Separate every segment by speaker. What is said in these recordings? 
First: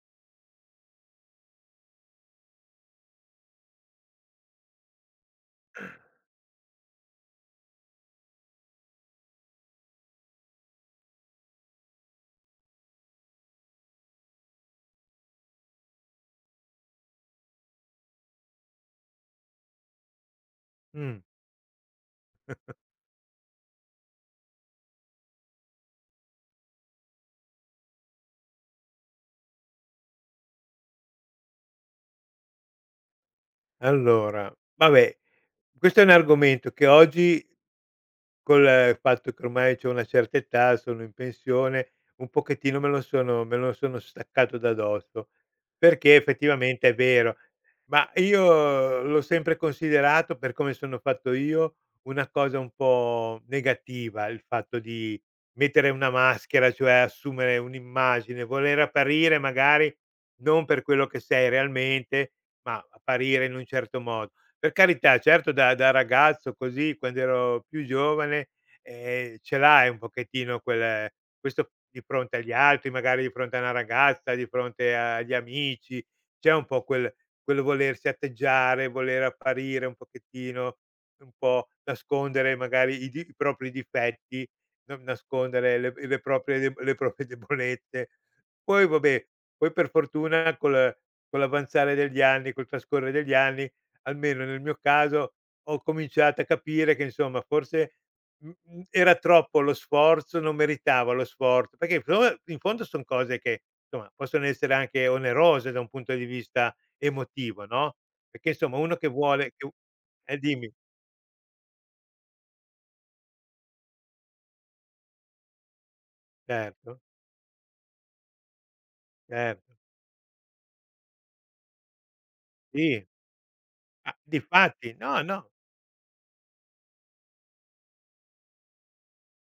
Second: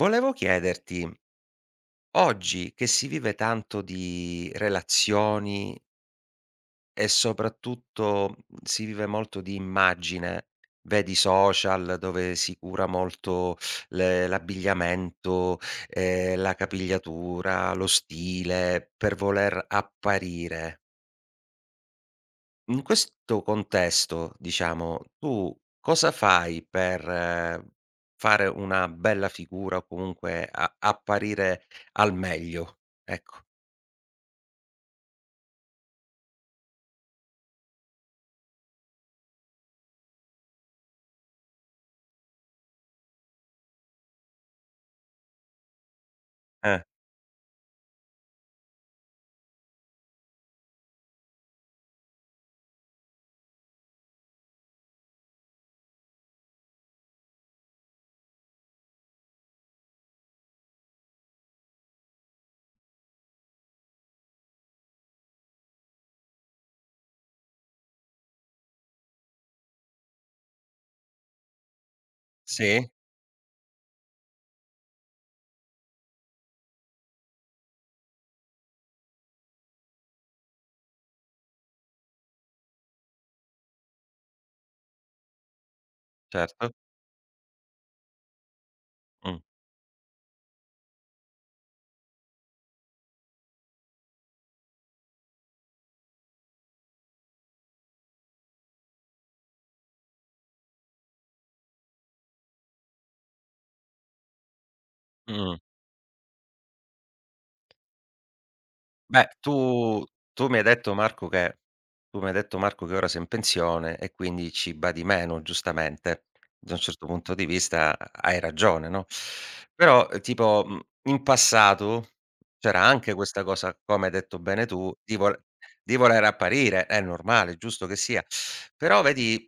Speaker 1: Volevo chiederti, oggi che si vive tanto di relazioni e soprattutto si vive molto di immagine, vedi i social dove si cura molto l'abbigliamento, la capigliatura, lo stile per voler apparire.
Speaker 2: Mh,
Speaker 1: In questo contesto, diciamo, tu cosa fai per fare una bella figura o comunque a apparire al meglio? Ecco.
Speaker 2: allora, vabbè, questo è un argomento che oggi col fatto che ormai c'ho una certa età, sono in pensione, un pochettino me lo sono staccato da dosso, perché
Speaker 1: Eh,
Speaker 2: effettivamente è vero. Ma io l'ho sempre considerato, per come sono fatto io, una cosa un po' negativa il fatto di mettere una maschera, cioè assumere un'immagine, voler apparire magari non per quello che sei realmente, ma apparire in un certo modo. Per carità, certo da ragazzo così, quando ero più giovane, ce l'hai un pochettino quel questo di fronte agli altri,
Speaker 1: sì?
Speaker 2: magari di fronte a una ragazza, di fronte agli amici, c'è un po' quello volersi atteggiare, voler apparire un pochettino, un po' nascondere magari i propri difetti, non nascondere le le proprie de
Speaker 1: Certo.
Speaker 2: le proprie debolezze. Poi vabbè,
Speaker 1: Mh.
Speaker 2: poi per fortuna col con l'avanzare degli anni, col trascorrere degli anni, almeno nel mio caso, ho cominciato a capire che insomma forse, era troppo lo sforzo, non meritavo lo sforzo, perché in fondo son cose che, insomma, possono essere anche
Speaker 1: Mh.
Speaker 2: onerose da un punto di vista emotivo, no, perché insomma uno che
Speaker 1: Beh,
Speaker 2: vuole che u.
Speaker 1: tu
Speaker 2: Eh,
Speaker 1: tu mi hai
Speaker 2: dimmi.
Speaker 1: detto Marco che ora sei in pensione e quindi ci badi meno, giustamente. Da un
Speaker 2: Certo,
Speaker 1: certo punto di vista hai ragione, no,
Speaker 2: certo.
Speaker 1: però tipo, in passato c'era
Speaker 2: Sì,
Speaker 1: anche questa cosa, come
Speaker 2: ma
Speaker 1: hai detto bene tu,
Speaker 2: difatti no, no,
Speaker 1: di voler apparire, è normale, giusto che sia. Però vedi,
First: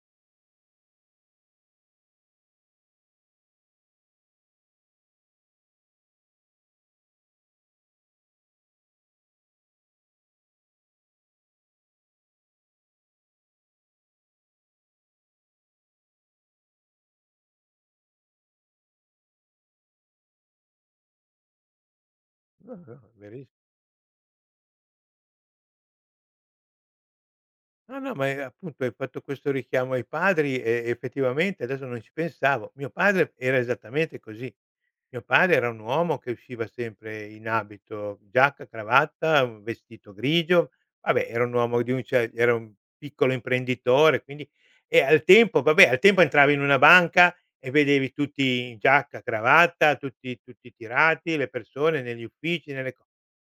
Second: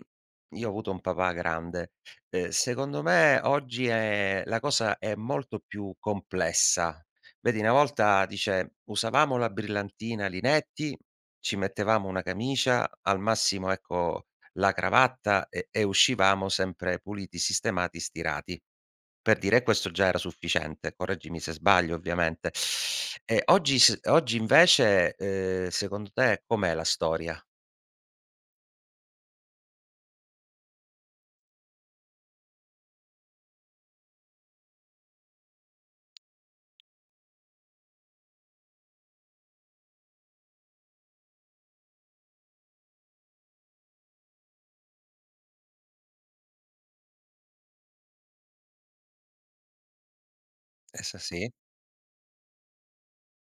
Speaker 1: io ho avuto un papà grande, secondo me oggi è la cosa è molto più complessa. Vedi, una volta dice: "Usavamo la brillantina Linetti, ci mettevamo una camicia, al massimo ecco la cravatta e uscivamo sempre puliti, sistemati, stirati." Per dire questo già era sufficiente, correggimi se sbaglio ovviamente.
Speaker 2: no, no,
Speaker 1: E
Speaker 2: veri.
Speaker 1: oggi invece, secondo te com'è la storia?
Speaker 2: No, no, ma, appunto hai fatto questo richiamo ai padri e effettivamente adesso non ci pensavo. Mio padre era esattamente così. Mio padre era un uomo che usciva sempre in abito giacca, cravatta, un vestito grigio, vabbè era un uomo di un ce era un piccolo imprenditore, quindi e al tempo vabbè, al tempo entravi in una banca e vedevi tutti in giacca, cravatta, tutti
Speaker 1: S
Speaker 2: tirati, le
Speaker 1: sì?
Speaker 2: persone negli uffici, nelle co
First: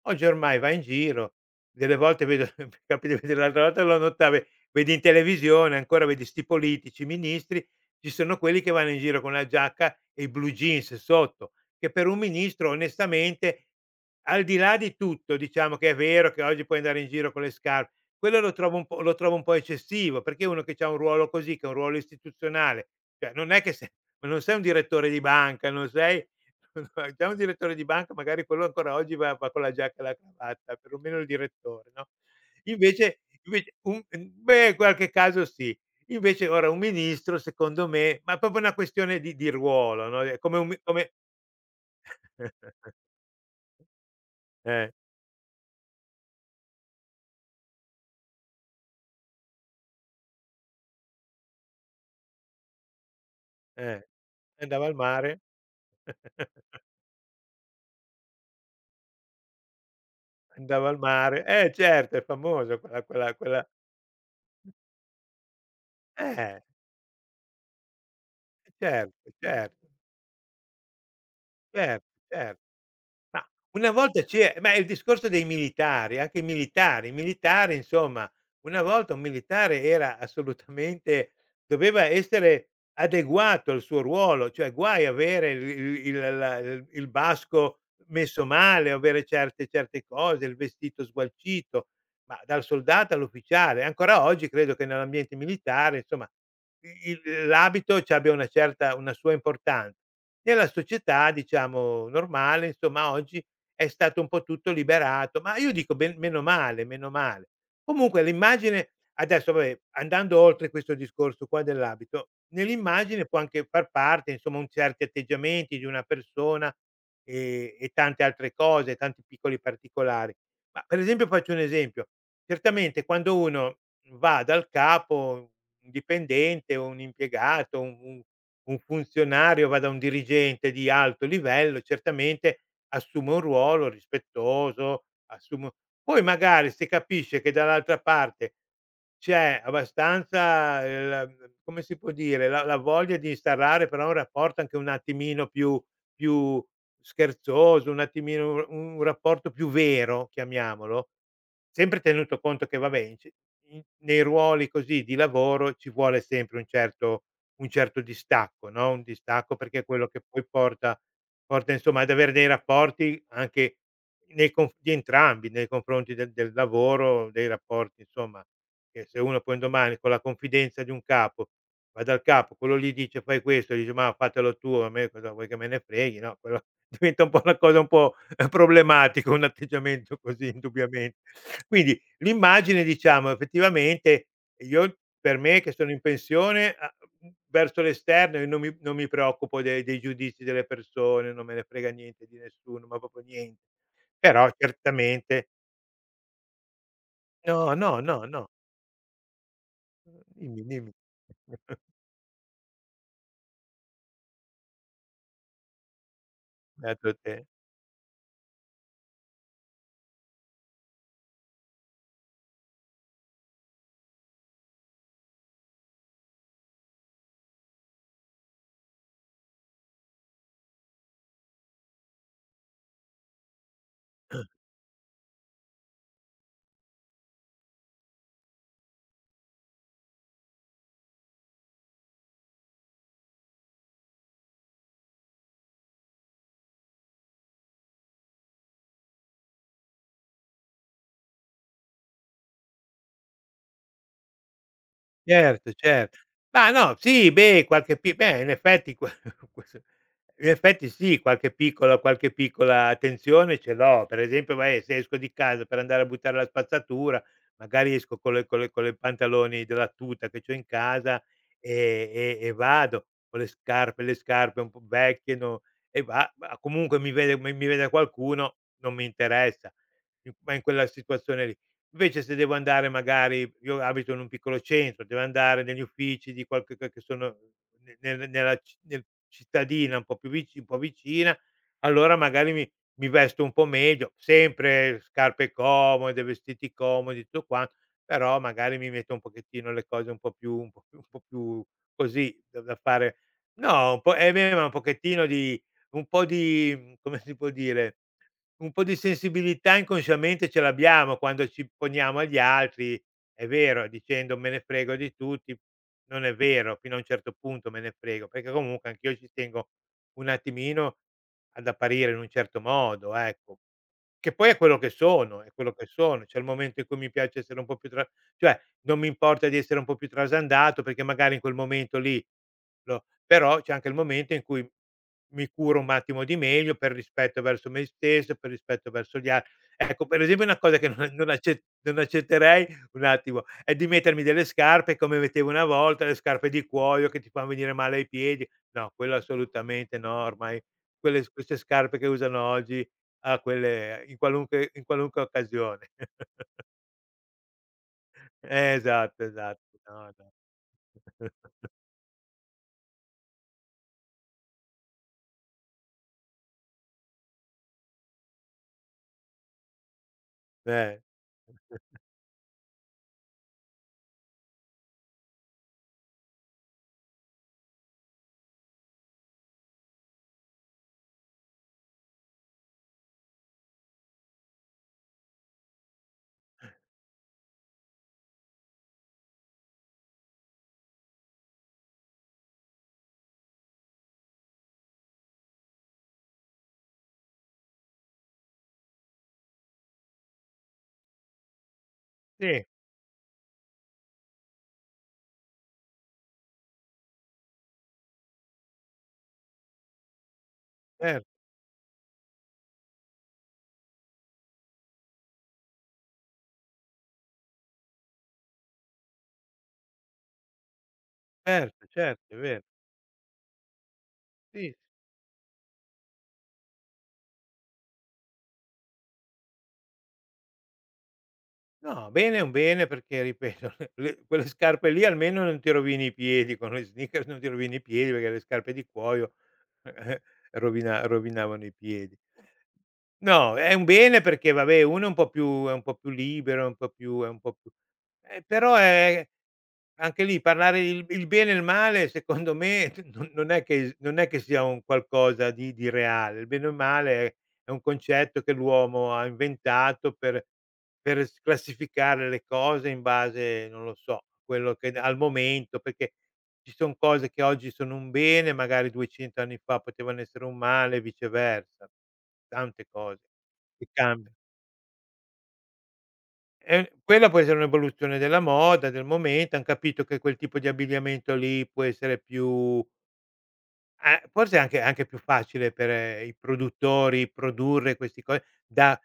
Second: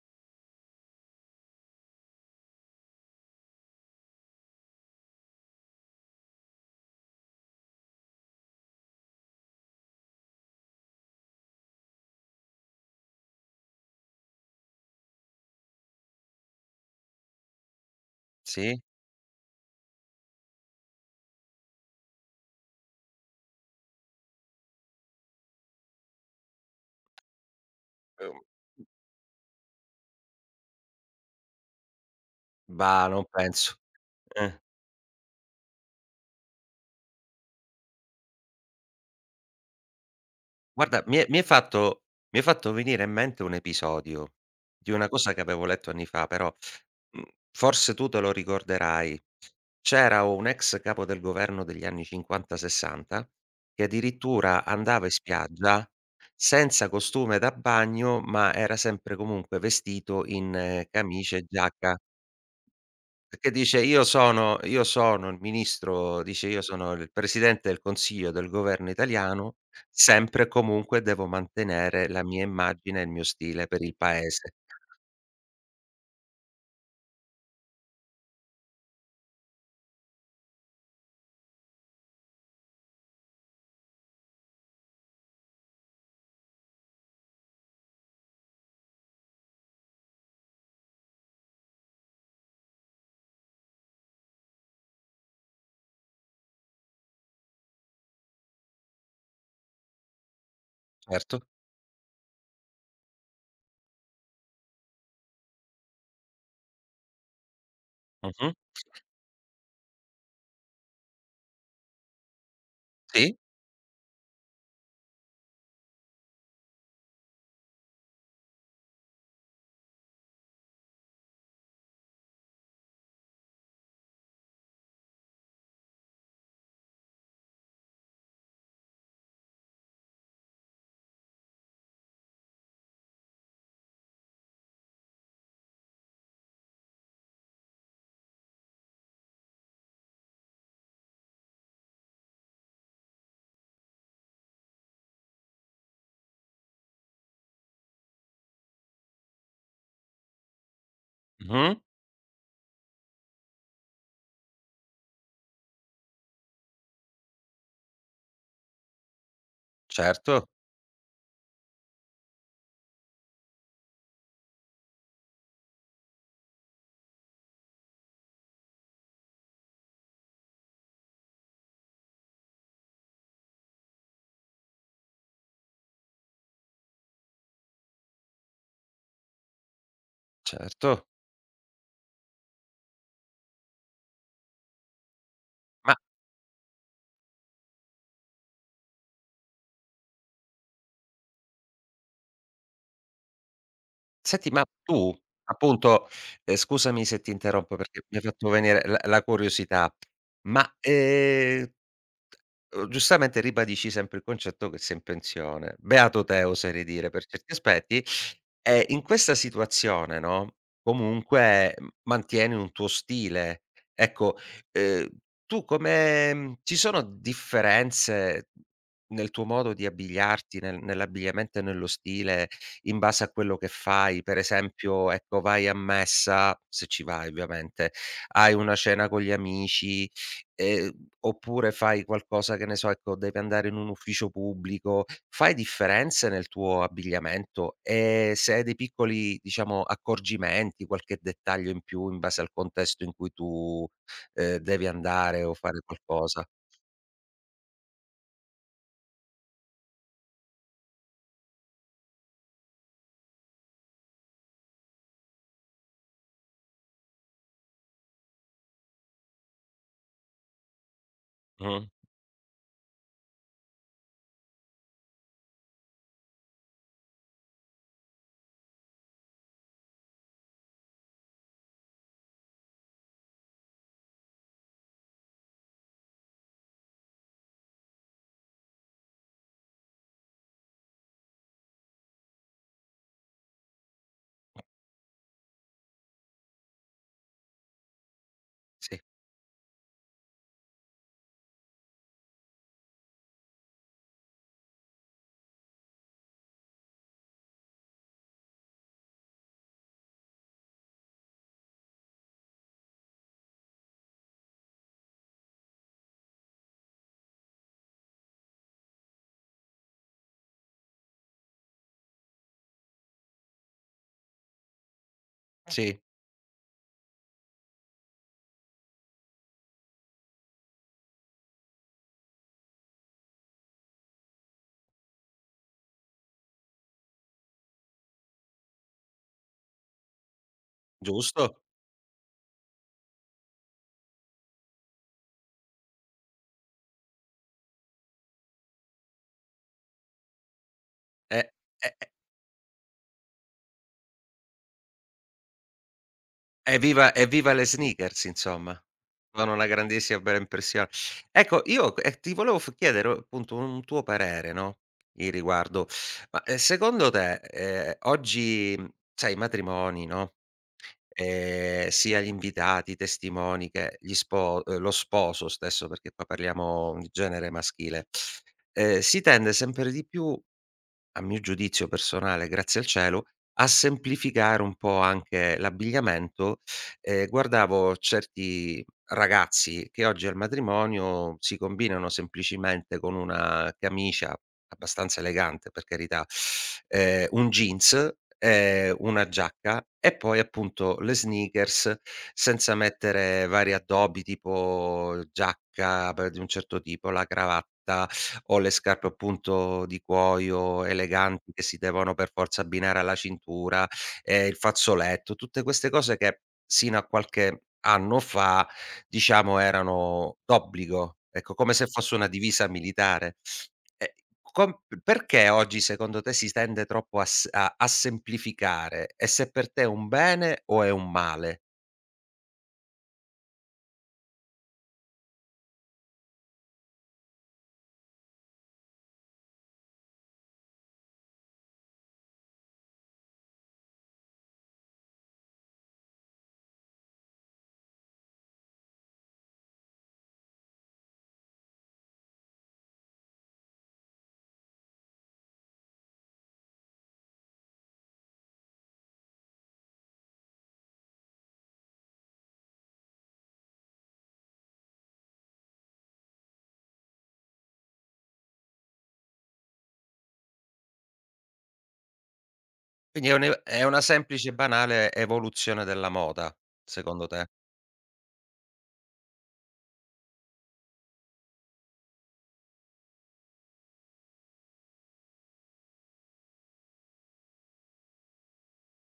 Speaker 2: Oggi ormai vai in giro, delle volte vedo, mi capita di vedere, l'altra volta lo notavo, vedi in televisione ancora, vedi 'sti politici, ministri, ci sono quelli che vanno in giro con la giacca e i blue jeans sotto, che per un ministro onestamente, al di là di tutto, diciamo che è vero che oggi puoi andare in giro con le scarpe, quello lo trovo
Speaker 1: Sì?
Speaker 2: un po' lo trovo un po' eccessivo, perché uno che c'ha un ruolo così, che è un ruolo istituzionale, cioè non è che se non sei un direttore di banca, non sei. Già un direttore di banca
Speaker 1: Uhm,
Speaker 2: magari quello ancora oggi va con la giacca e la cravatta, perlomeno il direttore, no,
Speaker 1: bah,
Speaker 2: invece
Speaker 1: non
Speaker 2: invece
Speaker 1: penso.
Speaker 2: un
Speaker 1: Eh.
Speaker 2: beh, in qualche caso sì. Invece ora un ministro secondo me ma è proprio una questione di ruolo, no, è come un mi
Speaker 1: Guarda,
Speaker 2: come.
Speaker 1: mi hai fatto venire in mente un episodio
Speaker 2: Eh,
Speaker 1: di una cosa che avevo letto anni fa, però, mhmm, forse tu te lo ricorderai. C'era un ex capo del governo degli anni '50, '60 che
Speaker 2: eh.
Speaker 1: addirittura
Speaker 2: Andava al
Speaker 1: andava in
Speaker 2: mare.
Speaker 1: spiaggia senza costume da bagno, ma era sempre comunque vestito in
Speaker 2: Andava al
Speaker 1: camicia
Speaker 2: mare.
Speaker 1: e
Speaker 2: Eh
Speaker 1: giacca.
Speaker 2: certo, è famosa quella quella
Speaker 1: Perché
Speaker 2: quella
Speaker 1: dice: io sono il ministro", dice:
Speaker 2: Eh,
Speaker 1: "Io sono il presidente del consiglio del governo
Speaker 2: certo,
Speaker 1: italiano,
Speaker 2: certo.
Speaker 1: sempre e comunque devo
Speaker 2: cer
Speaker 1: mantenere la mia
Speaker 2: cer
Speaker 1: immagine e il mio
Speaker 2: Ma
Speaker 1: stile per
Speaker 2: una
Speaker 1: il
Speaker 2: volta
Speaker 1: paese."
Speaker 2: c'e ma è il discorso dei militari, anche i militari. I militari insomma, una volta un militare era assolutamente doveva essere adeguato al suo ruolo, cioè guai avere il la il basco messo male, o avere certe cose, il vestito sgualcito, ma dal soldato all'ufficiale. Ancora oggi credo che nell'ambiente militare, insomma, i il l'abito c'abbia una sua importanza. Nella società,
Speaker 1: Certo.
Speaker 2: diciamo, normale, insomma, oggi è stato un po' tutto liberato, ma io dico ben meno male, meno male. Comunque
Speaker 1: Mh-mh.
Speaker 2: l'immagine adesso vabbè, andando oltre questo discorso qua dell'abito, nell'immagine
Speaker 1: Sì.
Speaker 2: può anche far parte, insomma, un certi atteggiamenti di una persona, e tante altre cose, tanti piccoli particolari. Ma per esempio faccio un esempio: certamente quando uno va dal capo, un dipendente o un impiegato, un funzionario va da un dirigente di alto livello, certamente assume un ruolo rispettoso, assume, poi magari se capisce che dall'altra parte c'è abbastanza, la come si può dire, la voglia di instaurare però un rapporto anche un attimino più scherzoso, un attimino un rapporto più vero, chiamiamolo,
Speaker 1: Mh-mh.
Speaker 2: sempre tenuto conto che vabbè, in c in nei ruoli così di lavoro ci vuole sempre un certo distacco, no, un distacco perché è quello che poi
Speaker 1: Certo,
Speaker 2: porta, insomma, ad avere dei rapporti anche nei conf di entrambi, nei confronti del lavoro, dei rapporti insomma, che se uno poi un domani con la confidenza di un capo va dal capo, quello lì dice: "Fai questo", e dice: "Mah, fatelo tu, a me cosa vuoi che me ne freghi", no, quello diventa un po' una cosa un po' problematica, un atteggiamento così
Speaker 1: certo.
Speaker 2: indubbiamente. Quindi l'immagine diciamo effettivamente, e io per me che sono
Speaker 1: Ma
Speaker 2: in pensione, a verso l'esterno io non mi preoccupo de dei giudizi delle persone, non me ne frega niente di nessuno, ma proprio niente. Però
Speaker 1: senti, ma tu
Speaker 2: certamente,
Speaker 1: appunto, scusami se ti
Speaker 2: no,
Speaker 1: interrompo
Speaker 2: no,
Speaker 1: perché mi hai
Speaker 2: no, no.
Speaker 1: fatto venire la curiosità,
Speaker 2: Dimmi,
Speaker 1: ma,
Speaker 2: dimmi.
Speaker 1: ehm Giustamente ribadisci sempre il concetto che sei in pensione. Beato te oserei dire
Speaker 2: Beato
Speaker 1: per
Speaker 2: te.
Speaker 1: certi aspetti. E in questa situazione, no, comunque, mantieni un tuo stile. Ecco, ehm, tu come ci sono differenze nel tuo modo di abbigliarti, nell'abbigliamento e nello stile in base a quello che fai? Per esempio, ecco, vai a messa, se ci vai ovviamente, hai una cena con gli amici. Ehm, Oppure fai qualcosa che ne so, ecco, devi andare in un ufficio pubblico, fai differenze nel tuo abbigliamento? E se hai dei piccoli, diciamo, accorgimenti, qualche dettaglio in più in base al contesto in cui tu, devi andare o
Speaker 2: Certo,
Speaker 1: fare
Speaker 2: cer,
Speaker 1: qualcosa.
Speaker 2: ma no, sì, beh, qualche pi beh, in effetti que in effetti sì, qualche piccola attenzione ce l'ho. Per esempio, vai, se esco di casa per andare a buttare la spazzatura, magari esco con le pantaloni della tuta che c'ho in casa,
Speaker 1: Mh.
Speaker 2: e vado. Ho le scarpe un po' vecchie, no, e va, ma comunque mi vede qualcuno, non mi interessa, in quella situazione lì. Invece se devo andare, magari io abito in un piccolo centro, devo andare negli uffici di qualche che sono ne nel nella ci nel cittadina un po' vicina, allora magari mi vesto un po' meglio, sempre scarpe comode, vestiti comodi, tutto qua, però magari mi
Speaker 1: Sì,
Speaker 2: metto un pochettino le cose un po' più un po' più un po' più così da fare, no, un po' e aveva un pochettino di un po' di, come si può dire, un po' di sensibilità inconsciamente ce l'abbiamo quando ci poniamo agli altri, è vero, dicendo: "Me ne frego di tutti." Non è vero, fino a un certo punto me ne frego, perché comunque anch'io ci tengo un attimino ad apparire in un certo modo, ecco. Che poi è quello che sono, è quello
Speaker 1: eh,
Speaker 2: che
Speaker 1: sì,
Speaker 2: sono. C'è il momento in cui mi piace essere un po' più tra, cioè non mi importa di essere un po' più trasandato perché magari in quel momento lì lo, però c'è anche il momento in cui mi curo un attimo di meglio, per rispetto verso me stesso, per rispetto verso gli altri. Ecco, per esempio una cosa che non non
Speaker 1: giusto.
Speaker 2: acce non accetterei, un attimo, è di mettermi delle scarpe come mettevo una volta, le scarpe di cuoio che ti fan venire male ai piedi. No, quello assolutamente no, ormai quelle s
Speaker 1: Eh,
Speaker 2: queste scarpe che
Speaker 1: eh.
Speaker 2: usano oggi, a quelle, in qualunque occasione.
Speaker 1: Evviva evviva le sneakers insomma.
Speaker 2: Esatto,
Speaker 1: Fanno
Speaker 2: esatto.
Speaker 1: una
Speaker 2: No,
Speaker 1: grandissima bella impressione.
Speaker 2: no.
Speaker 1: Ecco io, ti volevo f chiedere appunto un tuo parere, no, in riguardo. Ma, secondo te, oggi, sai i matrimoni, no,
Speaker 2: Eh.
Speaker 1: sia gli invitati, i testimoni che gli spo lo sposo stesso, perché qua parliamo di genere maschile, si tende sempre di più, a mio giudizio personale, grazie al cielo, a semplificare un po' anche l'abbigliamento. Guardavo certi ragazzi che oggi al matrimonio si combinano semplicemente con una camicia abbastanza elegante, per carità, un jeans, una giacca e poi appunto le sneakers,
Speaker 2: Sì,
Speaker 1: senza mettere vari addobbi tipo giacca pe di un certo tipo, la cravatta o le scarpe appunto di cuoio
Speaker 2: cer
Speaker 1: eleganti che si devono per forza abbinare alla cintura, il fazzoletto, tutte queste cose che sino a qualche anno fa, diciamo, erano d'obbligo, ecco, come
Speaker 2: certo,
Speaker 1: se fosse
Speaker 2: certo,
Speaker 1: una
Speaker 2: è vero.
Speaker 1: divisa militare. E com
Speaker 2: Sì.
Speaker 1: Perché oggi secondo te si tende troppo a s a a semplificare, e se per te è un bene o è un male?
Speaker 2: No, bene, è un bene perché ripeto, le quelle scarpe lì almeno non ti rovini i piedi, con le sneakers non ti rovini i piedi perché le scarpe di cuoio rovinavano i piedi. No, è un bene perché vabbè uno è un po' più libero, è un po' più però è. Anche lì parlare il bene e il male, secondo me, non è che non è che sia un qualcosa di reale. Il bene o il male è un concetto che l'uomo ha inventato per s classificare le cose in base, non lo so, a quello che al momento, perché ci son cose che oggi sono un bene, magari 200 anni fa potevano essere un male e viceversa. Tante cose
Speaker 1: Quindi è un è
Speaker 2: che
Speaker 1: una
Speaker 2: cambian.
Speaker 1: semplice e banale evoluzione della moda, secondo
Speaker 2: Quella può
Speaker 1: te.
Speaker 2: essere un'evoluzione della moda, del momento, han capito che quel tipo di abbigliamento lì può essere più, a forse anche più facile per i produttori produrre questi co, da,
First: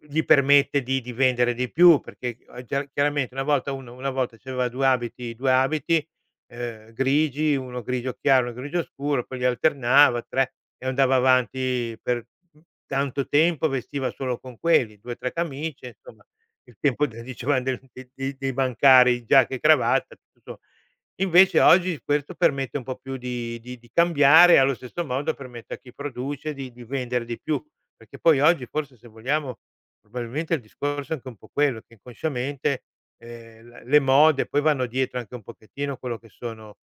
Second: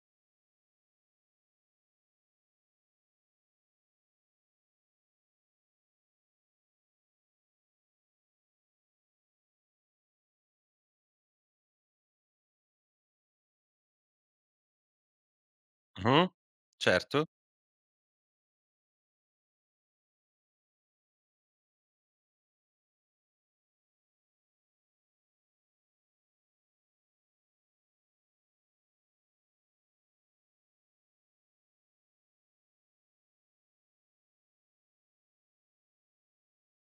Speaker 2: gli permette di vendere di più perché, gia chiaramente una volta uno una volta c'aveva 2 abiti 2 abiti, grigi, uno grigio chiaro, uno grigio scuro, poi li alternava, 3, e andava avanti per, tanto tempo, vestiva solo con quelli, 2, 3 camicie, insomma,
Speaker 1: Mh-mh.
Speaker 2: il tempo de
Speaker 1: Certo,
Speaker 2: dicevan del de dei dei bancari, giacca e cravatta, tutto. Invece oggi questo permette un po' più di cambiare e allo stesso modo permette a chi produce di vendere di più, perché poi oggi, forse, se vogliamo, probabilmente il discorso è anche un po' quello, che inconsciamente, l le mode poi vanno dietro anche un pochettino quello che sono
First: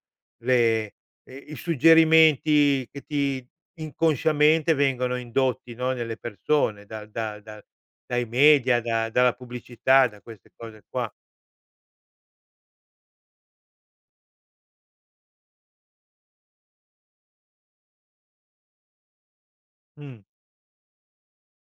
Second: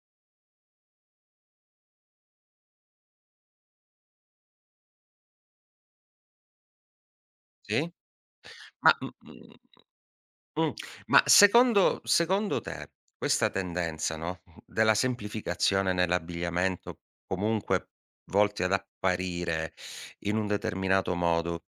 Speaker 2: le, i suggerimenti che ti inconsciamente vengono indotti, no, nelle persone da da da
Speaker 1: sì.
Speaker 2: dai media,
Speaker 1: Ma,
Speaker 2: da dalla
Speaker 1: mhmm
Speaker 2: pubblicità, da queste
Speaker 1: Mh.
Speaker 2: cose qua.
Speaker 1: Ma secondo te questa tendenza, no, della semplificazione nell'abbigliamento, comunque volti ad apparire
Speaker 2: Mh.
Speaker 1: in un determinato modo,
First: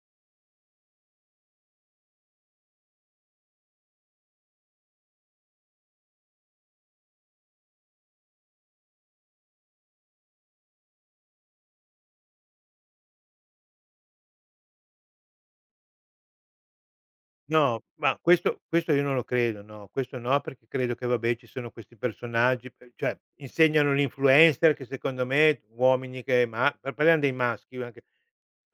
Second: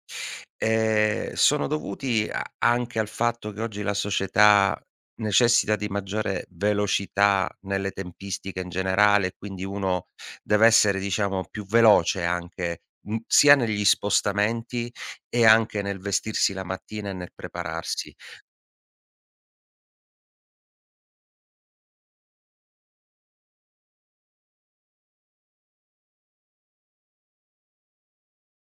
Speaker 1: sono dovuti a anche al fatto che oggi la società necessita di maggiore velocità nelle tempistiche in generale, quindi uno deve essere, diciamo, più veloce anche, sia negli spostamenti e anche nel vestirsi la mattina e nel
Speaker 2: No,
Speaker 1: prepararsi?
Speaker 2: ma questo questo io non lo credo, no, questo no, perché credo che vabbè ci sono questi personaggi, pe cioè, insegnano l'influencer che secondo me uomini che, ma parliam dei maschi anche.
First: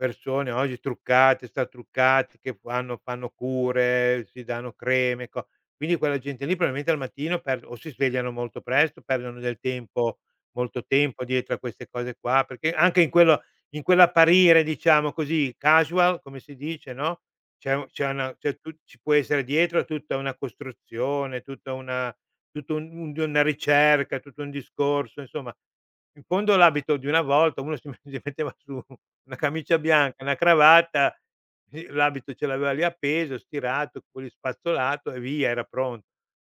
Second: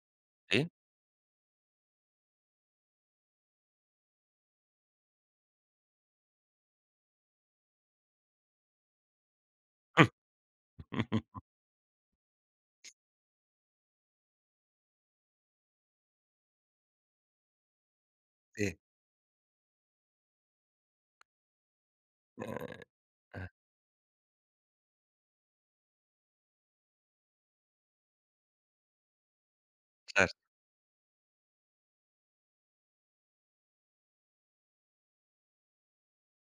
Speaker 2: Persone
Speaker 1: Sì?
Speaker 2: oggi truccate, struccate, che fanno cure, si danno creme, co quindi quella gente lì probabilmente al mattino, per o si svegliano molto presto, perdono del tempo, molto tempo dietro a queste cose qua, perché anche in quello, in quell'apparire diciamo così casual, come si dice, no, c'è u c'è una c'è tu
Speaker 1: Sì,
Speaker 2: ci può essere dietro tutta una costruzione, tutta una
Speaker 1: mh,
Speaker 2: tutto un un di una
Speaker 1: eh,
Speaker 2: ricerca, tutto un discorso, insomma. In fondo l'abito di una volta uno si me si metteva su una camicia bianca, una
Speaker 1: certo.
Speaker 2: cravatta, e l'abito ce l'aveva lì appeso, stirato, poi rispazzolato e via, era pronto.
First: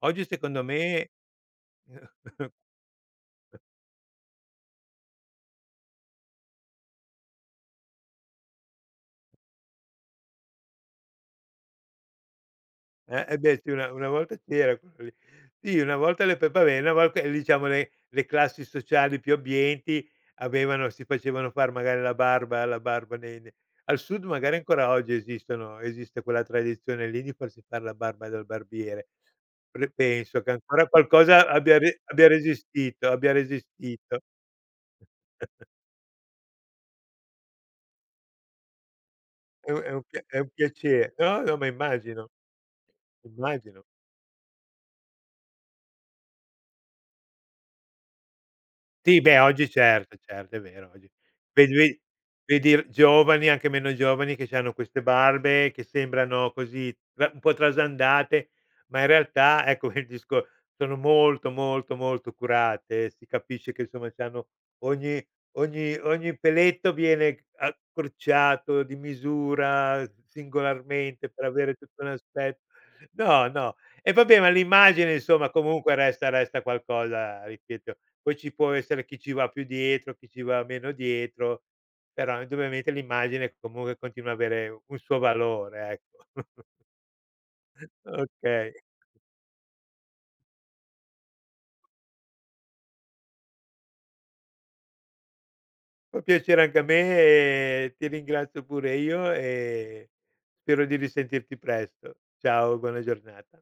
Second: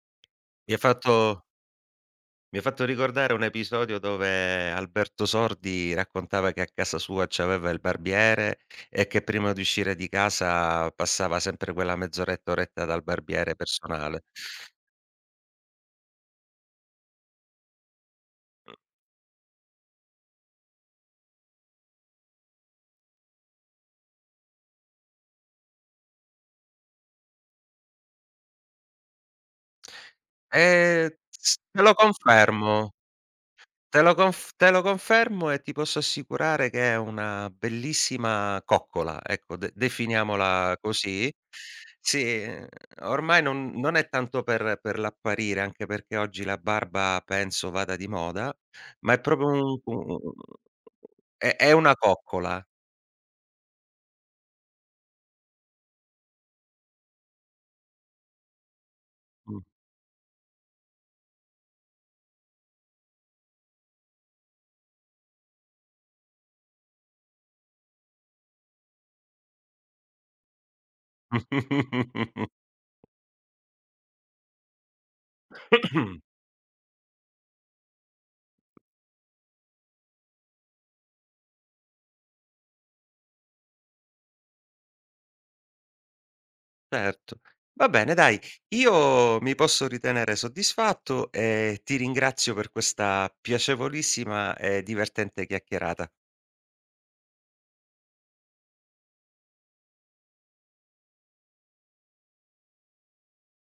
Speaker 2: Oggi secondo
Speaker 1: Mi ha
Speaker 2: me.
Speaker 1: fatto Mi ha fatto ricordare un episodio dove Alberto Sordi raccontava che a casa sua c'aveva il barbiere e che prima di uscire di casa passava sempre quella mezz'oretta, oretta, dal
Speaker 2: Eh
Speaker 1: barbiere
Speaker 2: beh sì, una
Speaker 1: personale.
Speaker 2: volta c'era quello lì. Sì, una volta le pe vabbè, una volta diciamo le classi
Speaker 1: Mh.
Speaker 2: sociali più abbienti avevano, si facevano far magari la barba nei ne al sud magari ancora oggi esistono esiste quella tradizione lì di farsi far la barba dal barbiere. Pre Penso che ancora qualcosa
Speaker 1: S
Speaker 2: abbia
Speaker 1: te lo
Speaker 2: re abbia
Speaker 1: confermo.
Speaker 2: resistito abbia resistito.
Speaker 1: Te lo confermo e ti posso assicurare che è una bellissima coccola, ecco, de
Speaker 2: È un pia è un
Speaker 1: definiamola
Speaker 2: piace
Speaker 1: così.
Speaker 2: no, no, ma
Speaker 1: Sì,
Speaker 2: immagino,
Speaker 1: ormai non
Speaker 2: immagino.
Speaker 1: è tanto per l'apparire, anche perché oggi la barba penso vada di moda, ma
Speaker 2: Sì,
Speaker 1: è
Speaker 2: beh,
Speaker 1: proprio un
Speaker 2: oggi
Speaker 1: u
Speaker 2: certo,
Speaker 1: u u
Speaker 2: certo, è vero, oggi. Vedi
Speaker 1: è una
Speaker 2: vedi
Speaker 1: coccola.
Speaker 2: Vedi giovani, anche meno giovani, che c'hanno queste barbe che sembrano così tra un po' trasandate, ma in
Speaker 1: Mh.
Speaker 2: realtà, ecco, il disco sono molto, molto, molto curate. Si capisce che, insomma, c'hanno ogni, ogni ogni peletto viene accorciato, di misura, singolarmente, per avere tutto un aspetto. No, no. E vabbè, ma l'immagine insomma comunque resta qualcosa, ripeto. Poi ci può essere chi ci va più dietro, chi ci va meno dietro, però indubbiamente l'immagine comunque continua a avere un suo valore, ecco.
Speaker 1: Certo. Va bene dai,
Speaker 2: Okay,
Speaker 1: io mi posso ritenere soddisfatto e ti ringrazio per questa piacevolissima e divertente chiacchierata.
Speaker 2: fa piacere anche a me, e ti ringrazio pure io, e spero di risentirti presto. Ciao, buona giornata.